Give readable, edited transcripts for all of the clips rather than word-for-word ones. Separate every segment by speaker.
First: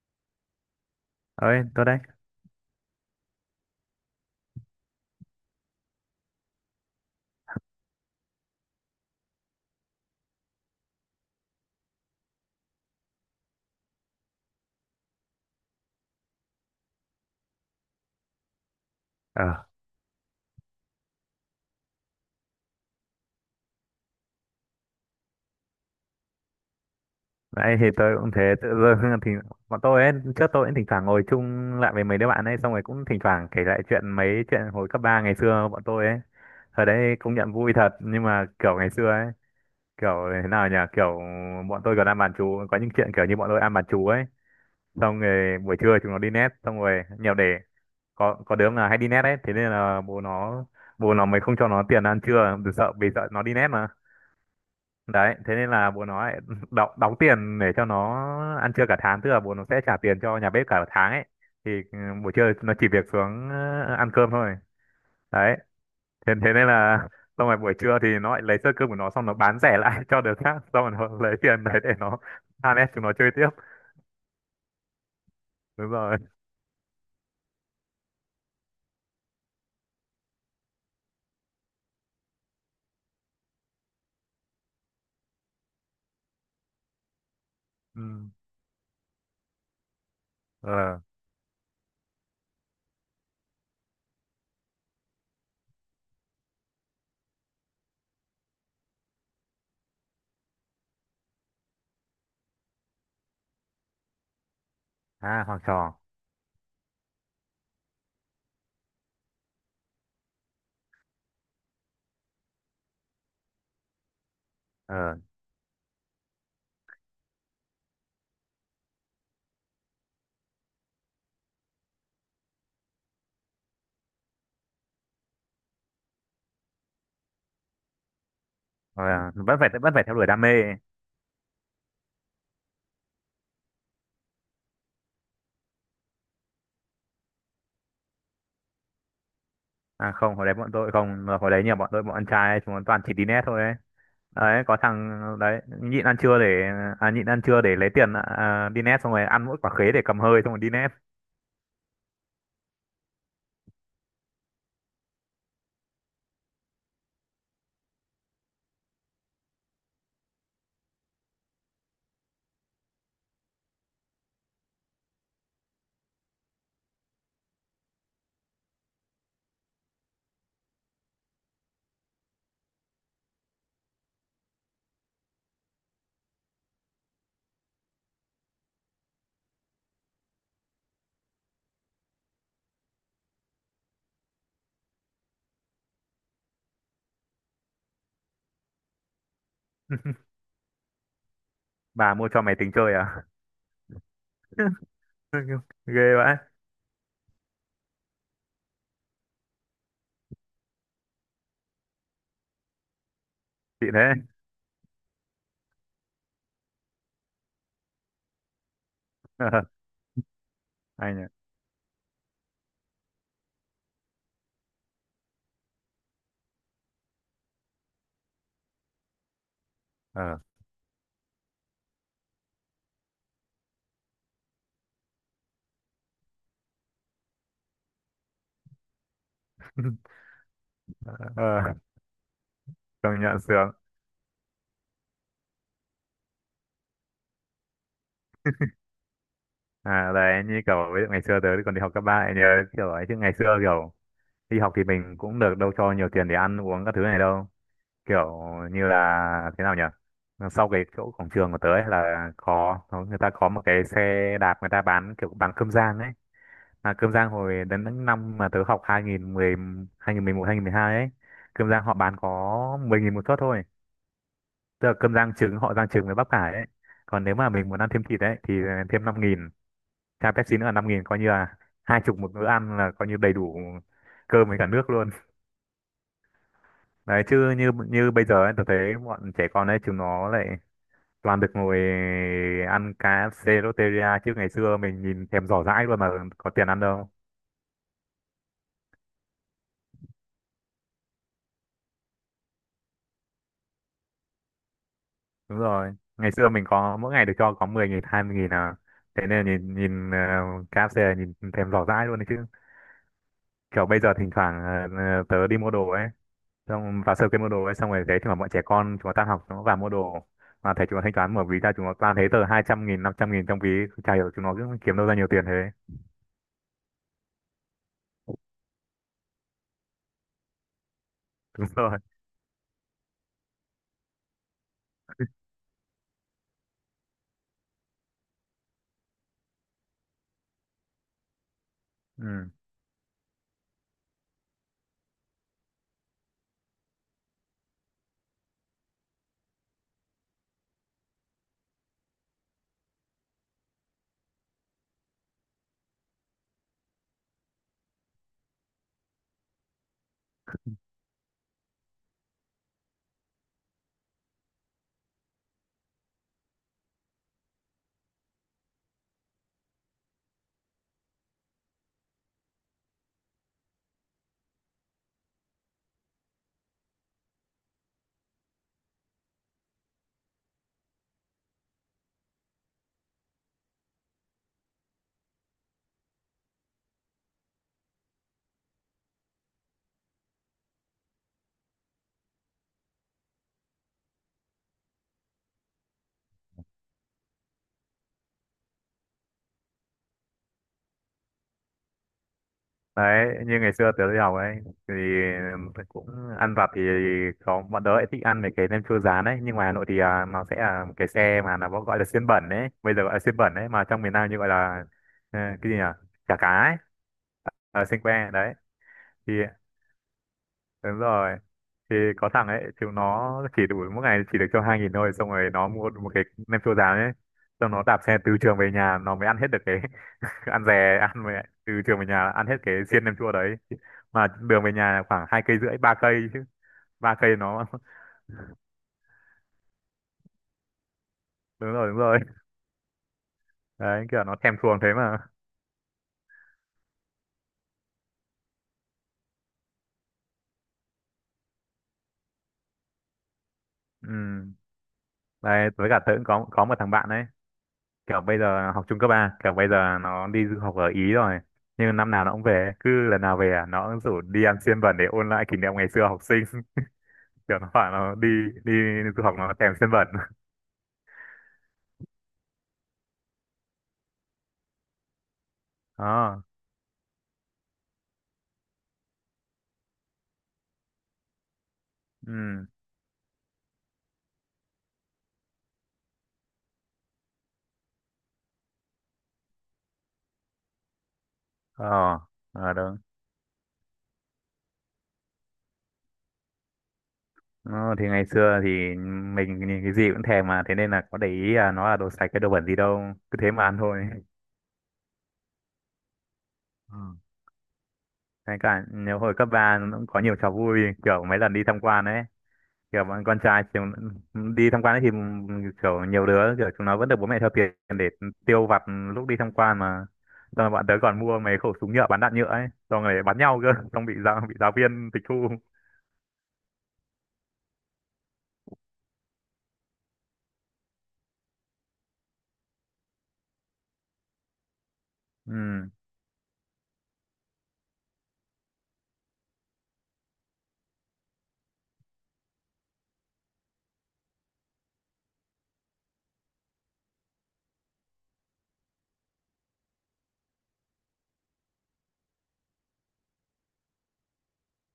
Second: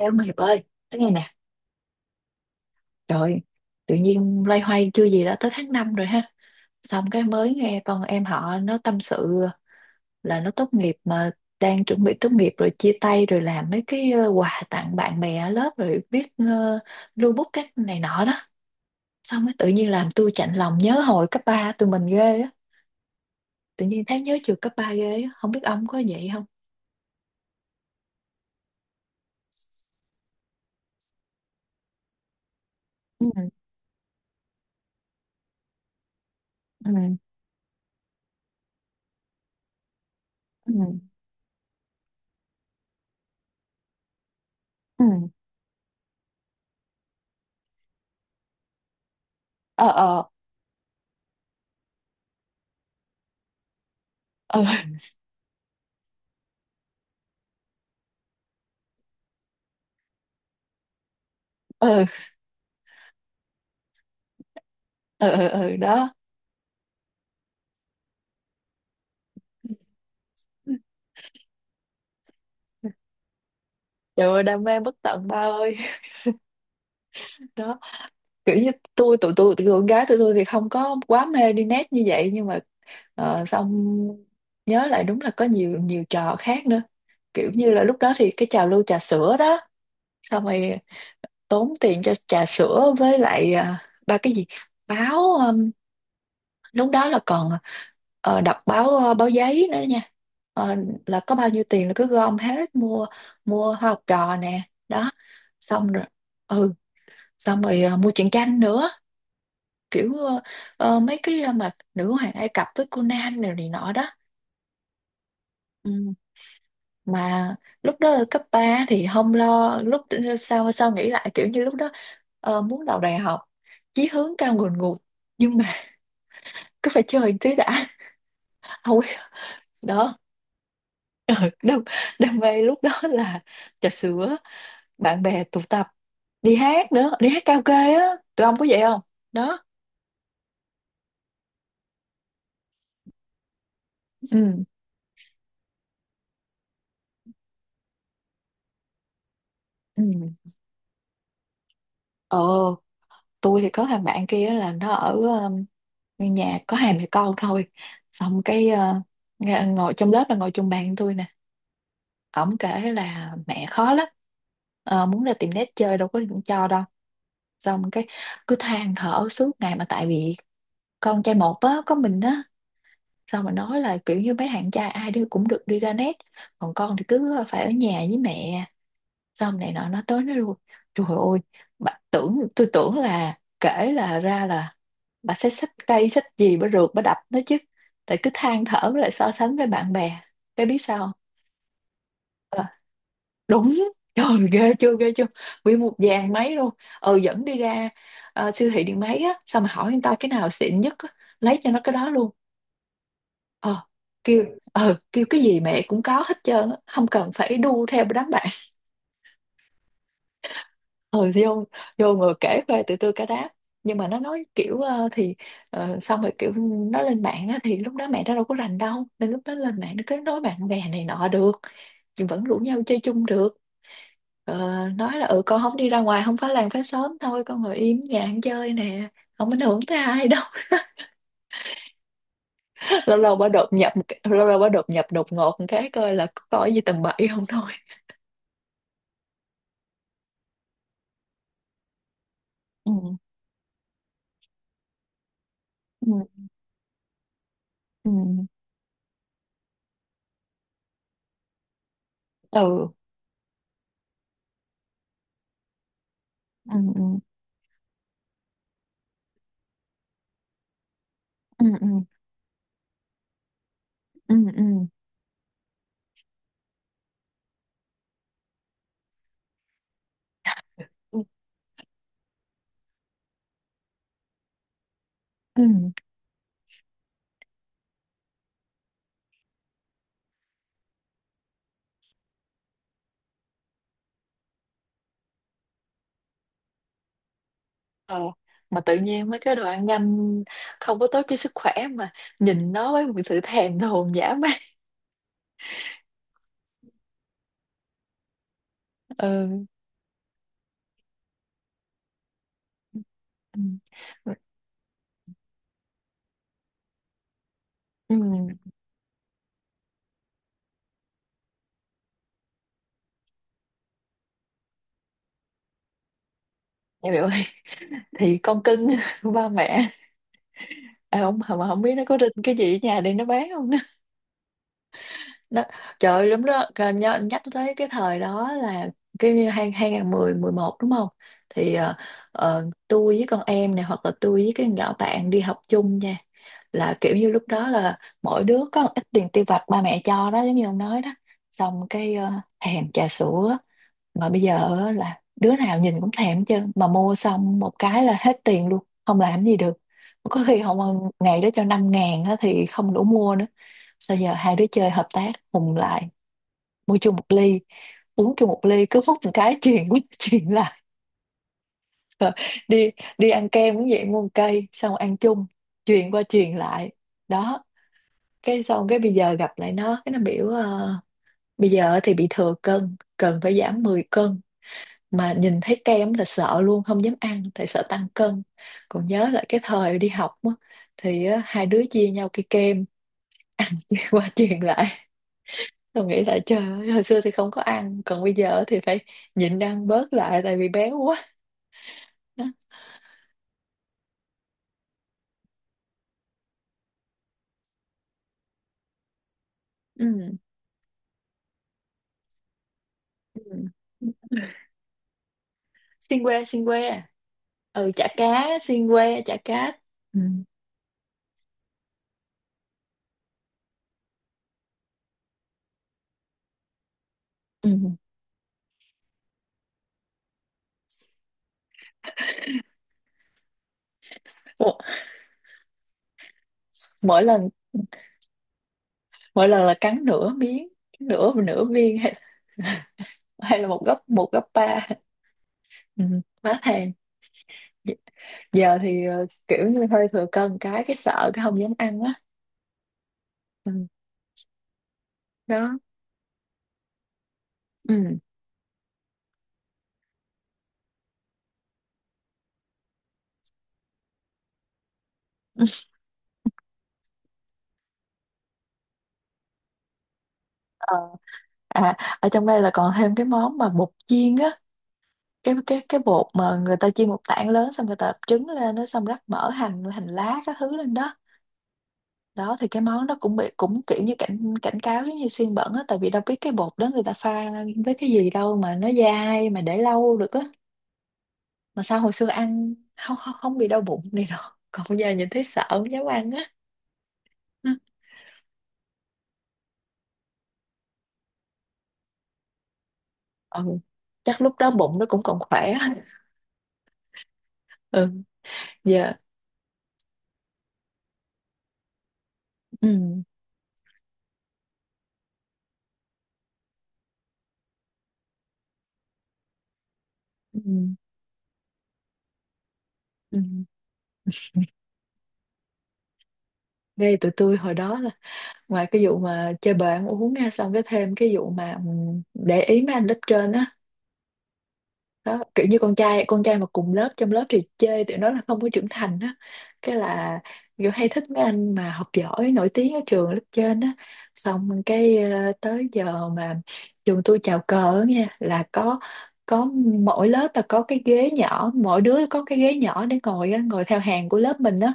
Speaker 1: Ê ông Hiệp ơi, nói nghe nè,
Speaker 2: Ơi tôi đấy.
Speaker 1: trời, ơi, tự nhiên loay hoay chưa gì đã tới tháng 5 rồi ha. Xong cái mới nghe con em họ nó tâm sự là nó tốt nghiệp mà đang chuẩn bị tốt nghiệp rồi chia tay rồi làm mấy cái quà tặng bạn bè ở lớp rồi viết lưu bút cái này nọ đó. Xong
Speaker 2: ờ
Speaker 1: cái tự nhiên làm tôi chạnh lòng nhớ hồi cấp ba tụi mình ghê á. Tự nhiên thấy nhớ trường cấp 3 ghê á, không biết ông có vậy không?
Speaker 2: Nãy thì tôi cũng thế, tự dưng thì bọn tôi ấy, trước tôi cũng thỉnh thoảng ngồi chung lại với mấy đứa bạn ấy, xong rồi cũng thỉnh
Speaker 1: Ừ,
Speaker 2: thoảng kể lại chuyện, mấy chuyện hồi cấp ba ngày xưa bọn tôi ấy. Thời
Speaker 1: ừ,
Speaker 2: đấy công nhận vui thật, nhưng mà kiểu ngày xưa ấy kiểu thế nào nhỉ,
Speaker 1: ừ,
Speaker 2: kiểu bọn tôi còn ăn bàn chú, có những chuyện kiểu như bọn tôi ăn bàn chú ấy,
Speaker 1: ừ,
Speaker 2: xong rồi buổi trưa chúng nó đi net, xong rồi nhiều để có đứa là hay đi net ấy, thế nên
Speaker 1: ờ,
Speaker 2: là bố
Speaker 1: ờ,
Speaker 2: nó bố nó mới không cho nó tiền ăn trưa, vì sợ nó đi net.
Speaker 1: ờ,
Speaker 2: Đấy thế nên là bố nó lại đóng tiền để cho nó ăn trưa cả tháng, tức là bố nó sẽ trả tiền cho nhà bếp cả tháng ấy thì
Speaker 1: ờ,
Speaker 2: buổi trưa nó chỉ việc xuống ăn cơm thôi.
Speaker 1: ờ ừ,
Speaker 2: Đấy
Speaker 1: ừ, đó.
Speaker 2: thế nên là xong rồi buổi trưa thì nó lại lấy sơ cơm của nó, xong nó bán rẻ lại cho đứa khác, xong rồi nó lấy tiền đấy để nó than ép chúng nó chơi tiếp.
Speaker 1: Trời ơi đam mê bất tận ba ơi.
Speaker 2: Đúng rồi.
Speaker 1: Đó, kiểu như tôi tụi con gái tụi tôi thì không có quá mê đi net như vậy, nhưng mà xong nhớ lại đúng là có nhiều nhiều trò khác nữa, kiểu như là lúc
Speaker 2: Ừ.
Speaker 1: đó thì cái trào lưu trà sữa đó. Xong rồi
Speaker 2: ờ
Speaker 1: tốn tiền cho trà sữa với lại à, ba cái gì báo lúc đó là còn đọc báo báo giấy nữa nha. Ờ, là có bao nhiêu tiền là cứ gom hết mua, mua Hoa Học Trò nè đó.
Speaker 2: À, học
Speaker 1: Xong
Speaker 2: trò.
Speaker 1: rồi ừ xong rồi mua truyện tranh nữa, kiểu mấy cái mà Nữ Hoàng Ai Cập với Conan này, này nọ đó.
Speaker 2: ờ
Speaker 1: Ừ. Mà lúc đó ở cấp 3 thì không lo, lúc sau sau nghĩ lại kiểu như lúc đó muốn vào đại học chí hướng cao ngùn ngụt, nhưng mà cứ phải chơi một tí đã, không biết.
Speaker 2: Rồi à, vẫn phải vẫn phải theo
Speaker 1: Đó.
Speaker 2: đuổi đam mê.
Speaker 1: Ờ, đam mê lúc đó là trà sữa, bạn bè tụ tập, đi hát nữa, đi hát karaoke á, tụi ông có vậy không đó?
Speaker 2: À không, hồi đấy bọn tôi không, hồi đấy nhiều bọn tôi bọn ăn trai ấy, chúng nó toàn chỉ đi net thôi ấy.
Speaker 1: Ừ
Speaker 2: Đấy, có thằng đấy nhịn ăn trưa để nhịn ăn trưa để lấy tiền đi net, xong rồi ăn mỗi quả khế để
Speaker 1: ừ
Speaker 2: cầm hơi, xong rồi đi net.
Speaker 1: ờ, tôi thì có thằng bạn kia là nó ở nhà có hai mẹ con thôi. Xong cái ờ, ngồi trong lớp là ngồi chung bàn với tôi nè, ổng kể là mẹ khó lắm. Ờ, muốn ra tiệm nét chơi đâu có cho đâu. Xong cái cứ than thở suốt ngày, mà tại vì con trai một á, có mình á. Xong mà nói là kiểu như mấy thằng trai ai đi cũng được đi ra nét, còn con thì cứ phải ở nhà với mẹ, xong này nọ, nó tới nó luôn. Trời ơi, bà tưởng, tôi tưởng là kể là ra là bà sẽ xách cây xách gì bà rượt bà đập nó chứ, tại cứ than thở với lại so sánh với bạn bè. Cái biết sao không?
Speaker 2: Bà mua cho mày
Speaker 1: Ờ,
Speaker 2: tính chơi à?
Speaker 1: đúng, trời, ghê chưa ghê chưa, nguyên một
Speaker 2: Ghê
Speaker 1: dàn
Speaker 2: vậy.
Speaker 1: máy luôn. Ừ dẫn đi ra ờ, siêu thị điện máy á, xong mà hỏi người ta cái nào xịn nhất á, lấy cho nó cái đó luôn. Ờ
Speaker 2: Chị thế.
Speaker 1: kêu, ờ kêu cái gì mẹ cũng có hết trơn á, không cần phải đu theo đám bạn. Ờ
Speaker 2: Anh ạ.
Speaker 1: vô, vô ngồi kể khoe từ từ cả đám. Nhưng mà nó nói kiểu xong rồi kiểu nó lên mạng á, thì lúc đó mẹ nó đâu có rành đâu, nên lúc đó lên mạng nó kết
Speaker 2: Ờ.
Speaker 1: nối bạn bè này nọ được, nhưng vẫn rủ nhau chơi chung được. Ờ, nói là ừ con không đi ra ngoài không phá làng phá xóm thôi, con ngồi im nhà ăn chơi nè, không ảnh hưởng tới ai đâu.
Speaker 2: Ờ, công
Speaker 1: lâu lâu
Speaker 2: nhận
Speaker 1: bà đột
Speaker 2: sướng.
Speaker 1: nhập một cái- Lâu lâu bà đột nhập đột ngột một cái coi là có gì tầm bậy không thôi.
Speaker 2: À đấy, như kiểu ví dụ ngày xưa tớ còn đi học cấp ba ấy, nhớ kiểu
Speaker 1: Ừ
Speaker 2: ấy, chứ ngày xưa kiểu đi học thì mình cũng được đâu cho nhiều tiền để
Speaker 1: ừ
Speaker 2: ăn uống các thứ này đâu,
Speaker 1: ừ
Speaker 2: kiểu như là thế nào nhỉ, sau cái chỗ cổng trường của tớ ấy là
Speaker 1: ừ
Speaker 2: người ta có một cái xe đạp, người ta bán kiểu bán cơm rang ấy, mà cơm
Speaker 1: ừ
Speaker 2: rang hồi đến những năm mà tớ học 2010 2011 2012 ấy,
Speaker 1: ừ
Speaker 2: cơm rang
Speaker 1: ừ
Speaker 2: họ bán có 10 nghìn một suất thôi, tức là
Speaker 1: ừ
Speaker 2: cơm rang trứng, họ rang trứng với bắp cải ấy, còn nếu mà mình muốn ăn thêm thịt ấy thì thêm 5 nghìn, chai Pepsi nữa là 5 nghìn, coi
Speaker 1: ừ
Speaker 2: như là hai chục một bữa ăn là coi như đầy đủ cơm với cả nước luôn.
Speaker 1: ừ.
Speaker 2: Đấy chứ như như bây giờ ấy, tớ thấy bọn trẻ con ấy chúng nó lại toàn được ngồi ăn cá KFC Lotteria, chứ ngày xưa mình nhìn thèm giỏ dãi luôn mà có tiền ăn đâu.
Speaker 1: Ờ, mà tự nhiên mấy cái đồ ăn nhanh không có tốt cho sức khỏe, mà nhìn nó với một sự thèm thuồng dã man.
Speaker 2: Đúng rồi, ngày xưa mình có mỗi ngày được cho có 10 nghìn 20 nghìn à, thế nên
Speaker 1: Ừ.
Speaker 2: nhìn nhìn KFC là nhìn thèm giỏ dãi luôn đấy chứ.
Speaker 1: Ừ.
Speaker 2: Kiểu bây giờ thỉnh thoảng tớ đi mua đồ ấy, xong vào sơ kia mua đồ ấy, xong rồi
Speaker 1: Ừ.
Speaker 2: thấy thì mà bọn trẻ con chúng nó tan học, chúng nó vào mua đồ, mà thấy chúng nó thanh toán mở ví ra, chúng nó toàn thấy tờ 200 nghìn 500 nghìn trong ví, chả hiểu chúng nó cứ kiếm đâu ra nhiều tiền thế.
Speaker 1: Dạ biểu ơi, thì con cưng của ba mẹ. À, không
Speaker 2: Đúng
Speaker 1: mà không biết
Speaker 2: rồi.
Speaker 1: nó có rinh cái gì ở nhà để nó bán không. Đó. Trời ơi, đúng đó. Rồi nhắc tới cái thời đó là cái như hai hai nghìn mười mười một đúng không thì
Speaker 2: Ừ.
Speaker 1: tôi với con em này hoặc là tôi với cái nhỏ bạn đi học chung nha, là kiểu như lúc đó là mỗi đứa có một ít tiền tiêu vặt ba mẹ cho đó, giống như ông nói đó. Xong cái ờ, thèm trà sữa, mà bây giờ á là đứa nào nhìn cũng thèm, chứ mà mua xong một cái là hết tiền luôn không làm gì được có khi không. Ngày đó cho 5.000 á thì không đủ mua nữa, sao giờ hai đứa chơi hợp tác hùng lại, mua chung một ly, uống chung một ly, cứ hút một cái chuyền qua chuyền lại. Rồi đi, đi ăn kem cũng vậy, mua một cây xong ăn chung, chuyền qua chuyền lại đó. Cái xong cái bây giờ gặp lại nó, cái nó biểu ờ, bây giờ thì bị thừa cân, cần phải giảm 10 cân, mà nhìn thấy kem là sợ luôn không dám ăn tại sợ tăng cân. Còn nhớ lại cái thời đi học á, thì á, hai đứa chia nhau cái kem ăn qua truyền lại. Tôi nghĩ là trời ơi, hồi xưa thì không có ăn, còn bây giờ thì phải nhịn ăn bớt lại tại vì béo quá. Đó.
Speaker 2: Đấy, như ngày xưa tớ đi học ấy thì cũng ăn vặt thì có, bọn tớ lại thích ăn mấy cái nem chua rán ấy, nhưng ngoài Hà Nội thì à,
Speaker 1: Ừ.
Speaker 2: nó sẽ là cái xe mà nó gọi là xiên bẩn ấy, bây giờ gọi là xiên
Speaker 1: Ừ.
Speaker 2: bẩn ấy, mà trong miền Nam như gọi là cái gì nhỉ,
Speaker 1: Xiên
Speaker 2: chả
Speaker 1: que,
Speaker 2: cá
Speaker 1: xiên
Speaker 2: ấy,
Speaker 1: que.
Speaker 2: ở
Speaker 1: Ừ
Speaker 2: xiên
Speaker 1: chả
Speaker 2: que
Speaker 1: cá
Speaker 2: đấy
Speaker 1: xiên que
Speaker 2: thì
Speaker 1: chả cá. Ừ.
Speaker 2: đúng rồi. Thì có thằng ấy chúng nó chỉ đủ mỗi ngày chỉ được cho 2 nghìn thôi, xong rồi nó mua được một cái nem chua rán ấy,
Speaker 1: Ừ.
Speaker 2: xong nó đạp xe từ trường về nhà nó mới ăn hết được cái, cứ ăn dè ăn, về từ trường về nhà ăn hết cái xiên nem chua đấy, mà đường
Speaker 1: Ủa,
Speaker 2: về nhà là khoảng hai cây rưỡi ba cây chứ, ba
Speaker 1: mỗi
Speaker 2: cây
Speaker 1: lần,
Speaker 2: nó
Speaker 1: mỗi lần là cắn nửa miếng, nửa nửa
Speaker 2: đúng rồi
Speaker 1: viên
Speaker 2: đúng
Speaker 1: hay,
Speaker 2: rồi.
Speaker 1: hay là một gấp,
Speaker 2: Đấy kiểu
Speaker 1: một
Speaker 2: nó
Speaker 1: gấp
Speaker 2: thèm thuồng
Speaker 1: ba?
Speaker 2: thế mà.
Speaker 1: Ừ. Má thèm, giờ thì ờ, kiểu như hơi thừa cân cái sợ cái không dám ăn á. Ừ.
Speaker 2: Ừ. Đấy
Speaker 1: Đó.
Speaker 2: với cả tớ cũng có một thằng bạn đấy,
Speaker 1: Ừ.
Speaker 2: kiểu bây giờ học trung cấp ba, kiểu bây giờ nó đi du học ở Ý rồi, nhưng năm nào nó cũng về, cứ lần nào về à, nó cũng rủ đi ăn xiên bẩn để ôn lại kỷ niệm ngày xưa học sinh. Kiểu nó bảo nó đi đi du học nó thèm xiên bẩn.
Speaker 1: Ờ, à ở trong đây là còn thêm cái món mà bột chiên á, cái bột
Speaker 2: Đó.
Speaker 1: mà người ta chiên một tảng lớn, xong người ta đập trứng lên nó, xong rắc mỡ hành, hành lá các thứ lên đó đó.
Speaker 2: Ừ.
Speaker 1: Thì cái món đó cũng bị cũng kiểu như cảnh cảnh cáo giống như xiên bẩn á, tại vì đâu biết cái bột đó người ta pha với cái gì đâu, mà nó dai mà để lâu được á. Mà sao hồi
Speaker 2: ờ
Speaker 1: xưa
Speaker 2: à,
Speaker 1: ăn không không không bị đau bụng này đâu, còn bây giờ nhìn thấy sợ không dám ăn á.
Speaker 2: Ờ, thì ngày xưa thì mình nhìn cái gì cũng thèm, mà thế nên là có để ý là nó là đồ sạch cái đồ bẩn gì đâu, cứ thế
Speaker 1: Ừ.
Speaker 2: mà ăn thôi.
Speaker 1: Chắc lúc đó bụng nó cũng còn khỏe á.
Speaker 2: Ừ.
Speaker 1: Ừ
Speaker 2: Ngay cả
Speaker 1: giờ
Speaker 2: nhiều hồi cấp 3 nó cũng có nhiều trò vui, kiểu mấy lần đi tham quan ấy, kiểu
Speaker 1: ừ.
Speaker 2: bọn con trai kiểu, đi tham quan ấy thì kiểu nhiều đứa kiểu chúng nó vẫn được bố mẹ cho tiền để tiêu vặt lúc đi tham quan mà,
Speaker 1: Ừ.
Speaker 2: xong rồi bọn tớ còn mua mấy khẩu súng nhựa bắn đạn nhựa ấy, xong rồi bắn
Speaker 1: Ừ.
Speaker 2: nhau cơ, xong bị giáo viên tịch thu.
Speaker 1: Ngay tụi tôi hồi đó là ngoài cái vụ mà chơi bời ăn uống nha, xong cái thêm cái vụ mà ừ, để ý mấy anh lớp trên á. Đó kiểu như
Speaker 2: Ừ.
Speaker 1: con trai mà cùng lớp, trong lớp thì chê tụi nó là không có trưởng thành á. Cái là kiểu hay thích mấy anh mà học giỏi nổi tiếng ở trường lớp trên á. Xong cái ờ, tới giờ mà trường tôi chào cờ á nha là có mỗi lớp là có cái ghế nhỏ, mỗi đứa có cái ghế nhỏ để ngồi á, ngồi theo hàng của lớp mình á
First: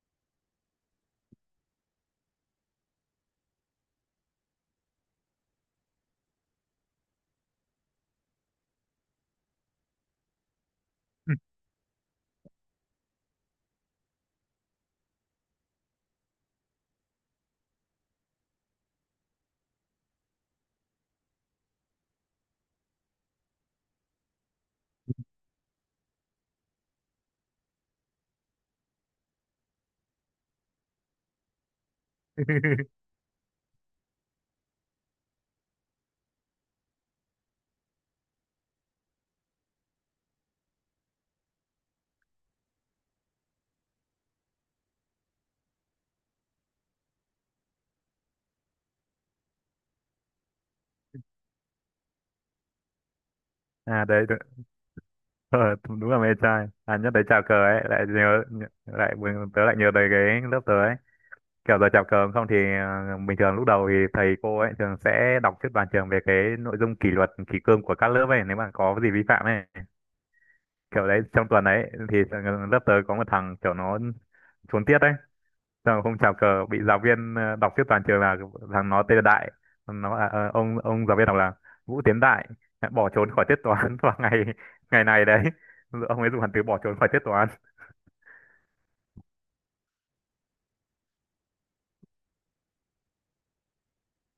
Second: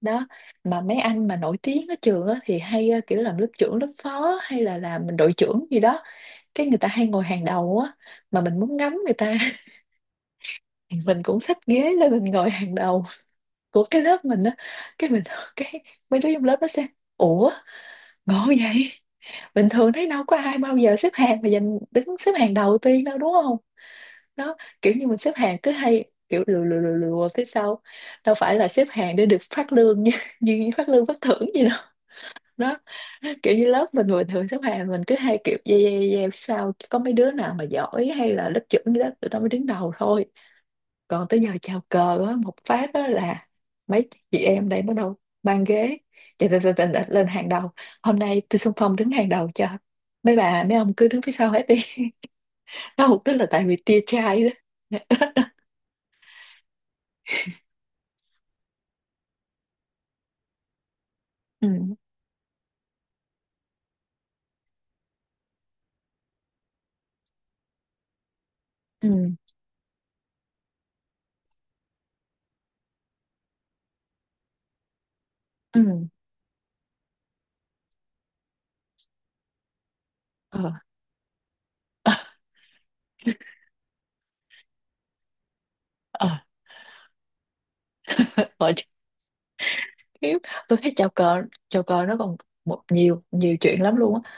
Speaker 1: đó. Mà mấy anh mà nổi tiếng ở trường á thì hay ờ, kiểu làm lớp trưởng lớp phó hay là làm đội trưởng gì đó, cái người ta hay ngồi hàng đầu á. Mà mình muốn ngắm người ta thì mình cũng xách ghế lên mình ngồi hàng đầu của cái lớp mình á. Cái mình cái Mấy đứa trong lớp nó xem, ủa ngộ vậy, bình thường thấy đâu có ai bao giờ xếp hàng mà giành đứng xếp hàng đầu tiên đâu đúng không. Nó kiểu như mình xếp hàng cứ hay kiểu lừa lừa lừa lừa phía sau, đâu phải là xếp hàng để được phát lương như, như phát lương phát thưởng gì đâu. Đó kiểu như lớp mình bình thường xếp hàng mình cứ hay kiểu yeah, yeah, yeah, phía sau, có mấy đứa nào mà giỏi hay là lớp trưởng gì đó tụi nó mới đứng đầu thôi. Còn tới giờ chào cờ á, một phát á là mấy chị em đây bắt đầu bàn ghế chạy chạy chạy lên hàng đầu, hôm nay tôi xung phong đứng hàng đầu cho, mấy bà mấy ông cứ đứng phía sau hết đi. Đó mục đích là tại vì tia
Speaker 2: À đấy.
Speaker 1: chai đó.
Speaker 2: Ờ, đúng là mê trai, à nhắc tới chào cờ ấy lại nhớ, lại tớ lại nhớ tới cái lớp tớ ấy, kiểu giờ
Speaker 1: Ừ
Speaker 2: chào cờ không thì bình thường lúc đầu thì thầy cô ấy thường sẽ đọc trước toàn trường về cái nội dung kỷ luật kỷ cương của các lớp ấy, nếu mà có
Speaker 1: ừ
Speaker 2: gì vi phạm ấy, kiểu đấy trong tuần ấy thì lớp tớ có một thằng kiểu nó trốn tiết ấy.
Speaker 1: ừ
Speaker 2: Sao không chào cờ, bị giáo viên đọc trước toàn trường là thằng nó tên là Đại, nó bảo là
Speaker 1: ờ
Speaker 2: ông giáo viên đọc là Vũ Tiến Đại đã bỏ trốn khỏi tiết toán vào ngày ngày này đấy, ông
Speaker 1: ờ
Speaker 2: ấy dùng hẳn từ bỏ trốn khỏi tiết toán.
Speaker 1: ờ chắc khiếp. Tôi thấy chào cờ, chào cờ nó còn một nhiều nhiều chuyện lắm luôn á.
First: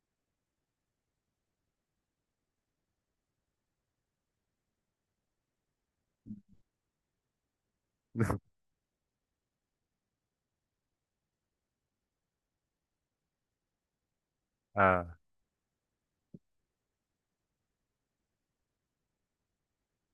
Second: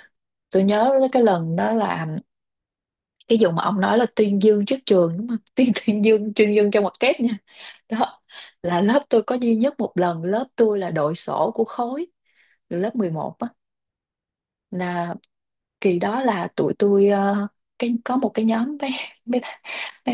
Speaker 1: Tôi nhớ là cái lần đó là cái vụ mà ông nói là tuyên dương trước trường đúng không, tuyên tuyên dương trong mặt kép nha. Đó là lớp tôi có duy nhất một lần lớp tôi là đội sổ của khối từ lớp 11 á,
Speaker 2: ờ
Speaker 1: là kỳ đó là tụi tôi ờ, cái có một cái nhóm mấy mấy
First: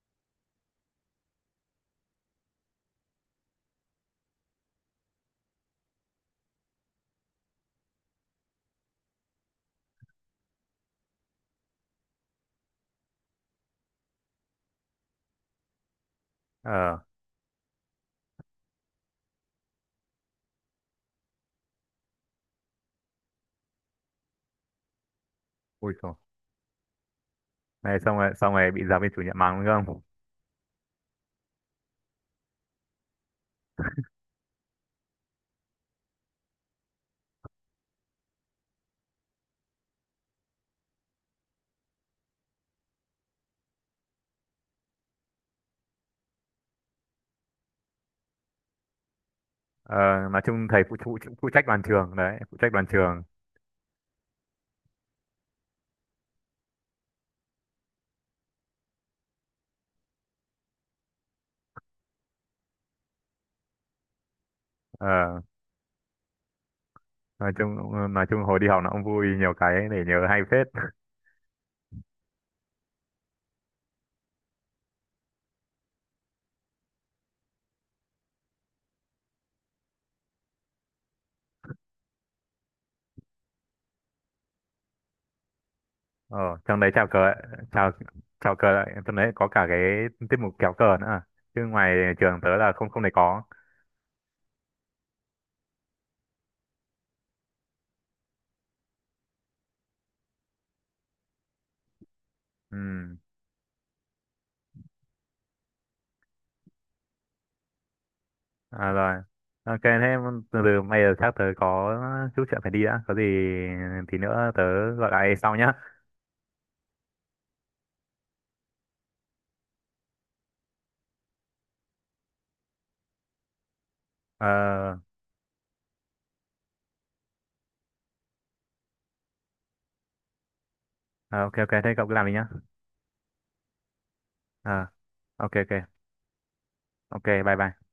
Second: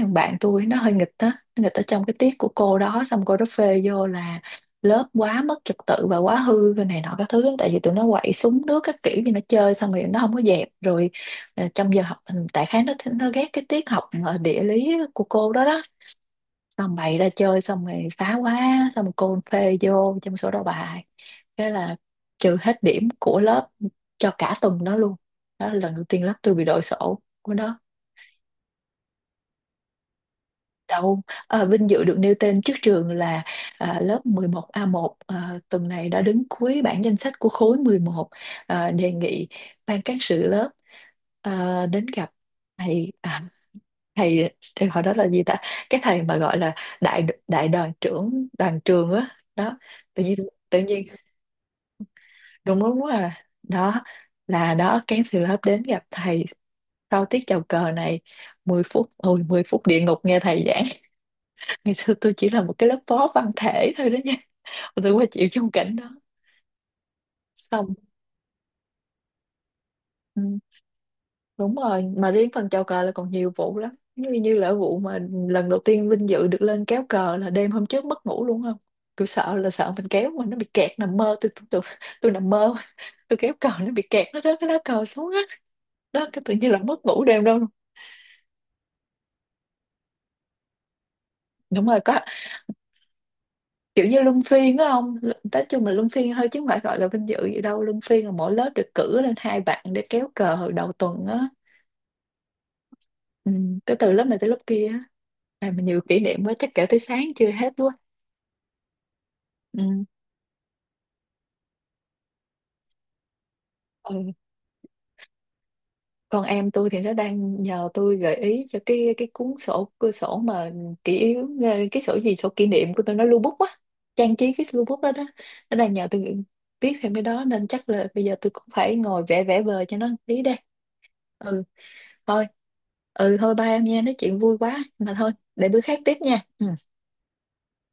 Speaker 1: thằng bạn tôi nó hơi nghịch á, nó nghịch ở trong cái tiết của cô đó, xong cô đó phê vô là lớp quá mất trật tự và quá hư cái này nọ các thứ, tại vì tụi nó quậy súng nước các kiểu như nó chơi xong rồi nó không có dẹp rồi ờ, trong giờ học tại khá nó ghét cái tiết học ờ, địa lý của cô đó đó. Xong
Speaker 2: ờ
Speaker 1: bày ra chơi xong rồi phá quá, xong rồi cô phê vô trong sổ đầu bài, thế là trừ hết điểm của lớp cho cả tuần đó luôn. Đó là lần
Speaker 2: Ui
Speaker 1: đầu
Speaker 2: xong
Speaker 1: tiên lớp tôi bị đội sổ của nó
Speaker 2: này, xong rồi bị giáo viên chủ nhiệm mắng đúng không?
Speaker 1: đâu. À, vinh dự được nêu tên trước trường là à, lớp 11A1 à, tuần này đã đứng cuối bảng danh sách của khối 11, à, đề nghị ban cán sự lớp à, đến gặp thầy à, thầy thầy hồi đó là gì ta, cái thầy mà gọi là đại đại đoàn trưởng đoàn trường á đó.
Speaker 2: ờ,
Speaker 1: Tự nhiên,
Speaker 2: nói chung
Speaker 1: tự
Speaker 2: thầy phụ,
Speaker 1: nhiên
Speaker 2: phụ phụ trách đoàn trường, đấy phụ trách
Speaker 1: đúng
Speaker 2: đoàn
Speaker 1: đúng
Speaker 2: trường.
Speaker 1: à đó là đó cancel lớp đến gặp thầy sau tiết chào cờ này, 10 phút, ôi 10 phút địa ngục nghe thầy giảng. Ngày xưa tôi chỉ là một cái lớp phó văn thể thôi đó nha, tôi qua
Speaker 2: ờ,
Speaker 1: chịu trong cảnh đó.
Speaker 2: nói chung
Speaker 1: Xong
Speaker 2: nói chung hồi đi học nó cũng vui, nhiều cái để nhớ hay
Speaker 1: ừ.
Speaker 2: phết.
Speaker 1: Đúng rồi, mà riêng phần chào cờ là còn nhiều vụ lắm. Như như là vụ mà lần đầu tiên vinh dự được lên kéo cờ là đêm hôm trước mất ngủ luôn không? Tôi sợ là sợ mình kéo mà nó bị kẹt, nằm mơ tôi nằm mơ tôi kéo cờ nó bị kẹt nó rớt cái lá cờ xuống á. Đó
Speaker 2: Ờ,
Speaker 1: cái tự nhiên là
Speaker 2: trong đấy
Speaker 1: mất
Speaker 2: chào cờ,
Speaker 1: ngủ đêm đâu.
Speaker 2: chào chào cờ lại, trong đấy có cả cái tiết mục kéo cờ nữa à. Chứ
Speaker 1: Đúng
Speaker 2: ngoài
Speaker 1: rồi có,
Speaker 2: trường tớ là không không thể có.
Speaker 1: kiểu như luân phiên á không? Nói chung là luân phiên thôi chứ không phải gọi là vinh dự gì đâu. Luân phiên là mỗi lớp được cử lên 2 bạn để kéo cờ hồi đầu tuần á.
Speaker 2: Ừ,
Speaker 1: Ừ, cái từ lớp này tới lớp kia á. À, mà nhiều kỷ niệm quá chắc kể tới sáng chưa hết quá.
Speaker 2: à, rồi. Ok,
Speaker 1: Ừ.
Speaker 2: thế từ từ bây giờ chắc tớ có chút chuyện phải đi đã. Có gì
Speaker 1: Ừ.
Speaker 2: thì nữa tớ gọi lại sau nhá.
Speaker 1: Còn em tôi thì nó đang nhờ tôi gợi ý cho cái cuốn sổ, cái sổ mà kỷ yếu ờ, cái sổ gì sổ kỷ niệm của tôi, nó lưu bút á, trang
Speaker 2: Ờ,
Speaker 1: trí cái lưu bút đó đó. Nó đang nhờ tôi viết thêm cái đó nên chắc là bây giờ tôi cũng phải ngồi vẽ vẽ vời cho nó tí đây.
Speaker 2: ờ, ok
Speaker 1: Ừ
Speaker 2: ok, thế cậu cứ làm đi
Speaker 1: thôi,
Speaker 2: nhá.
Speaker 1: ừ thôi ba em nha, nói chuyện vui quá
Speaker 2: Ờ,
Speaker 1: mà thôi
Speaker 2: ok
Speaker 1: để bữa
Speaker 2: ok,
Speaker 1: khác tiếp nha ừ.
Speaker 2: ok, bye bye.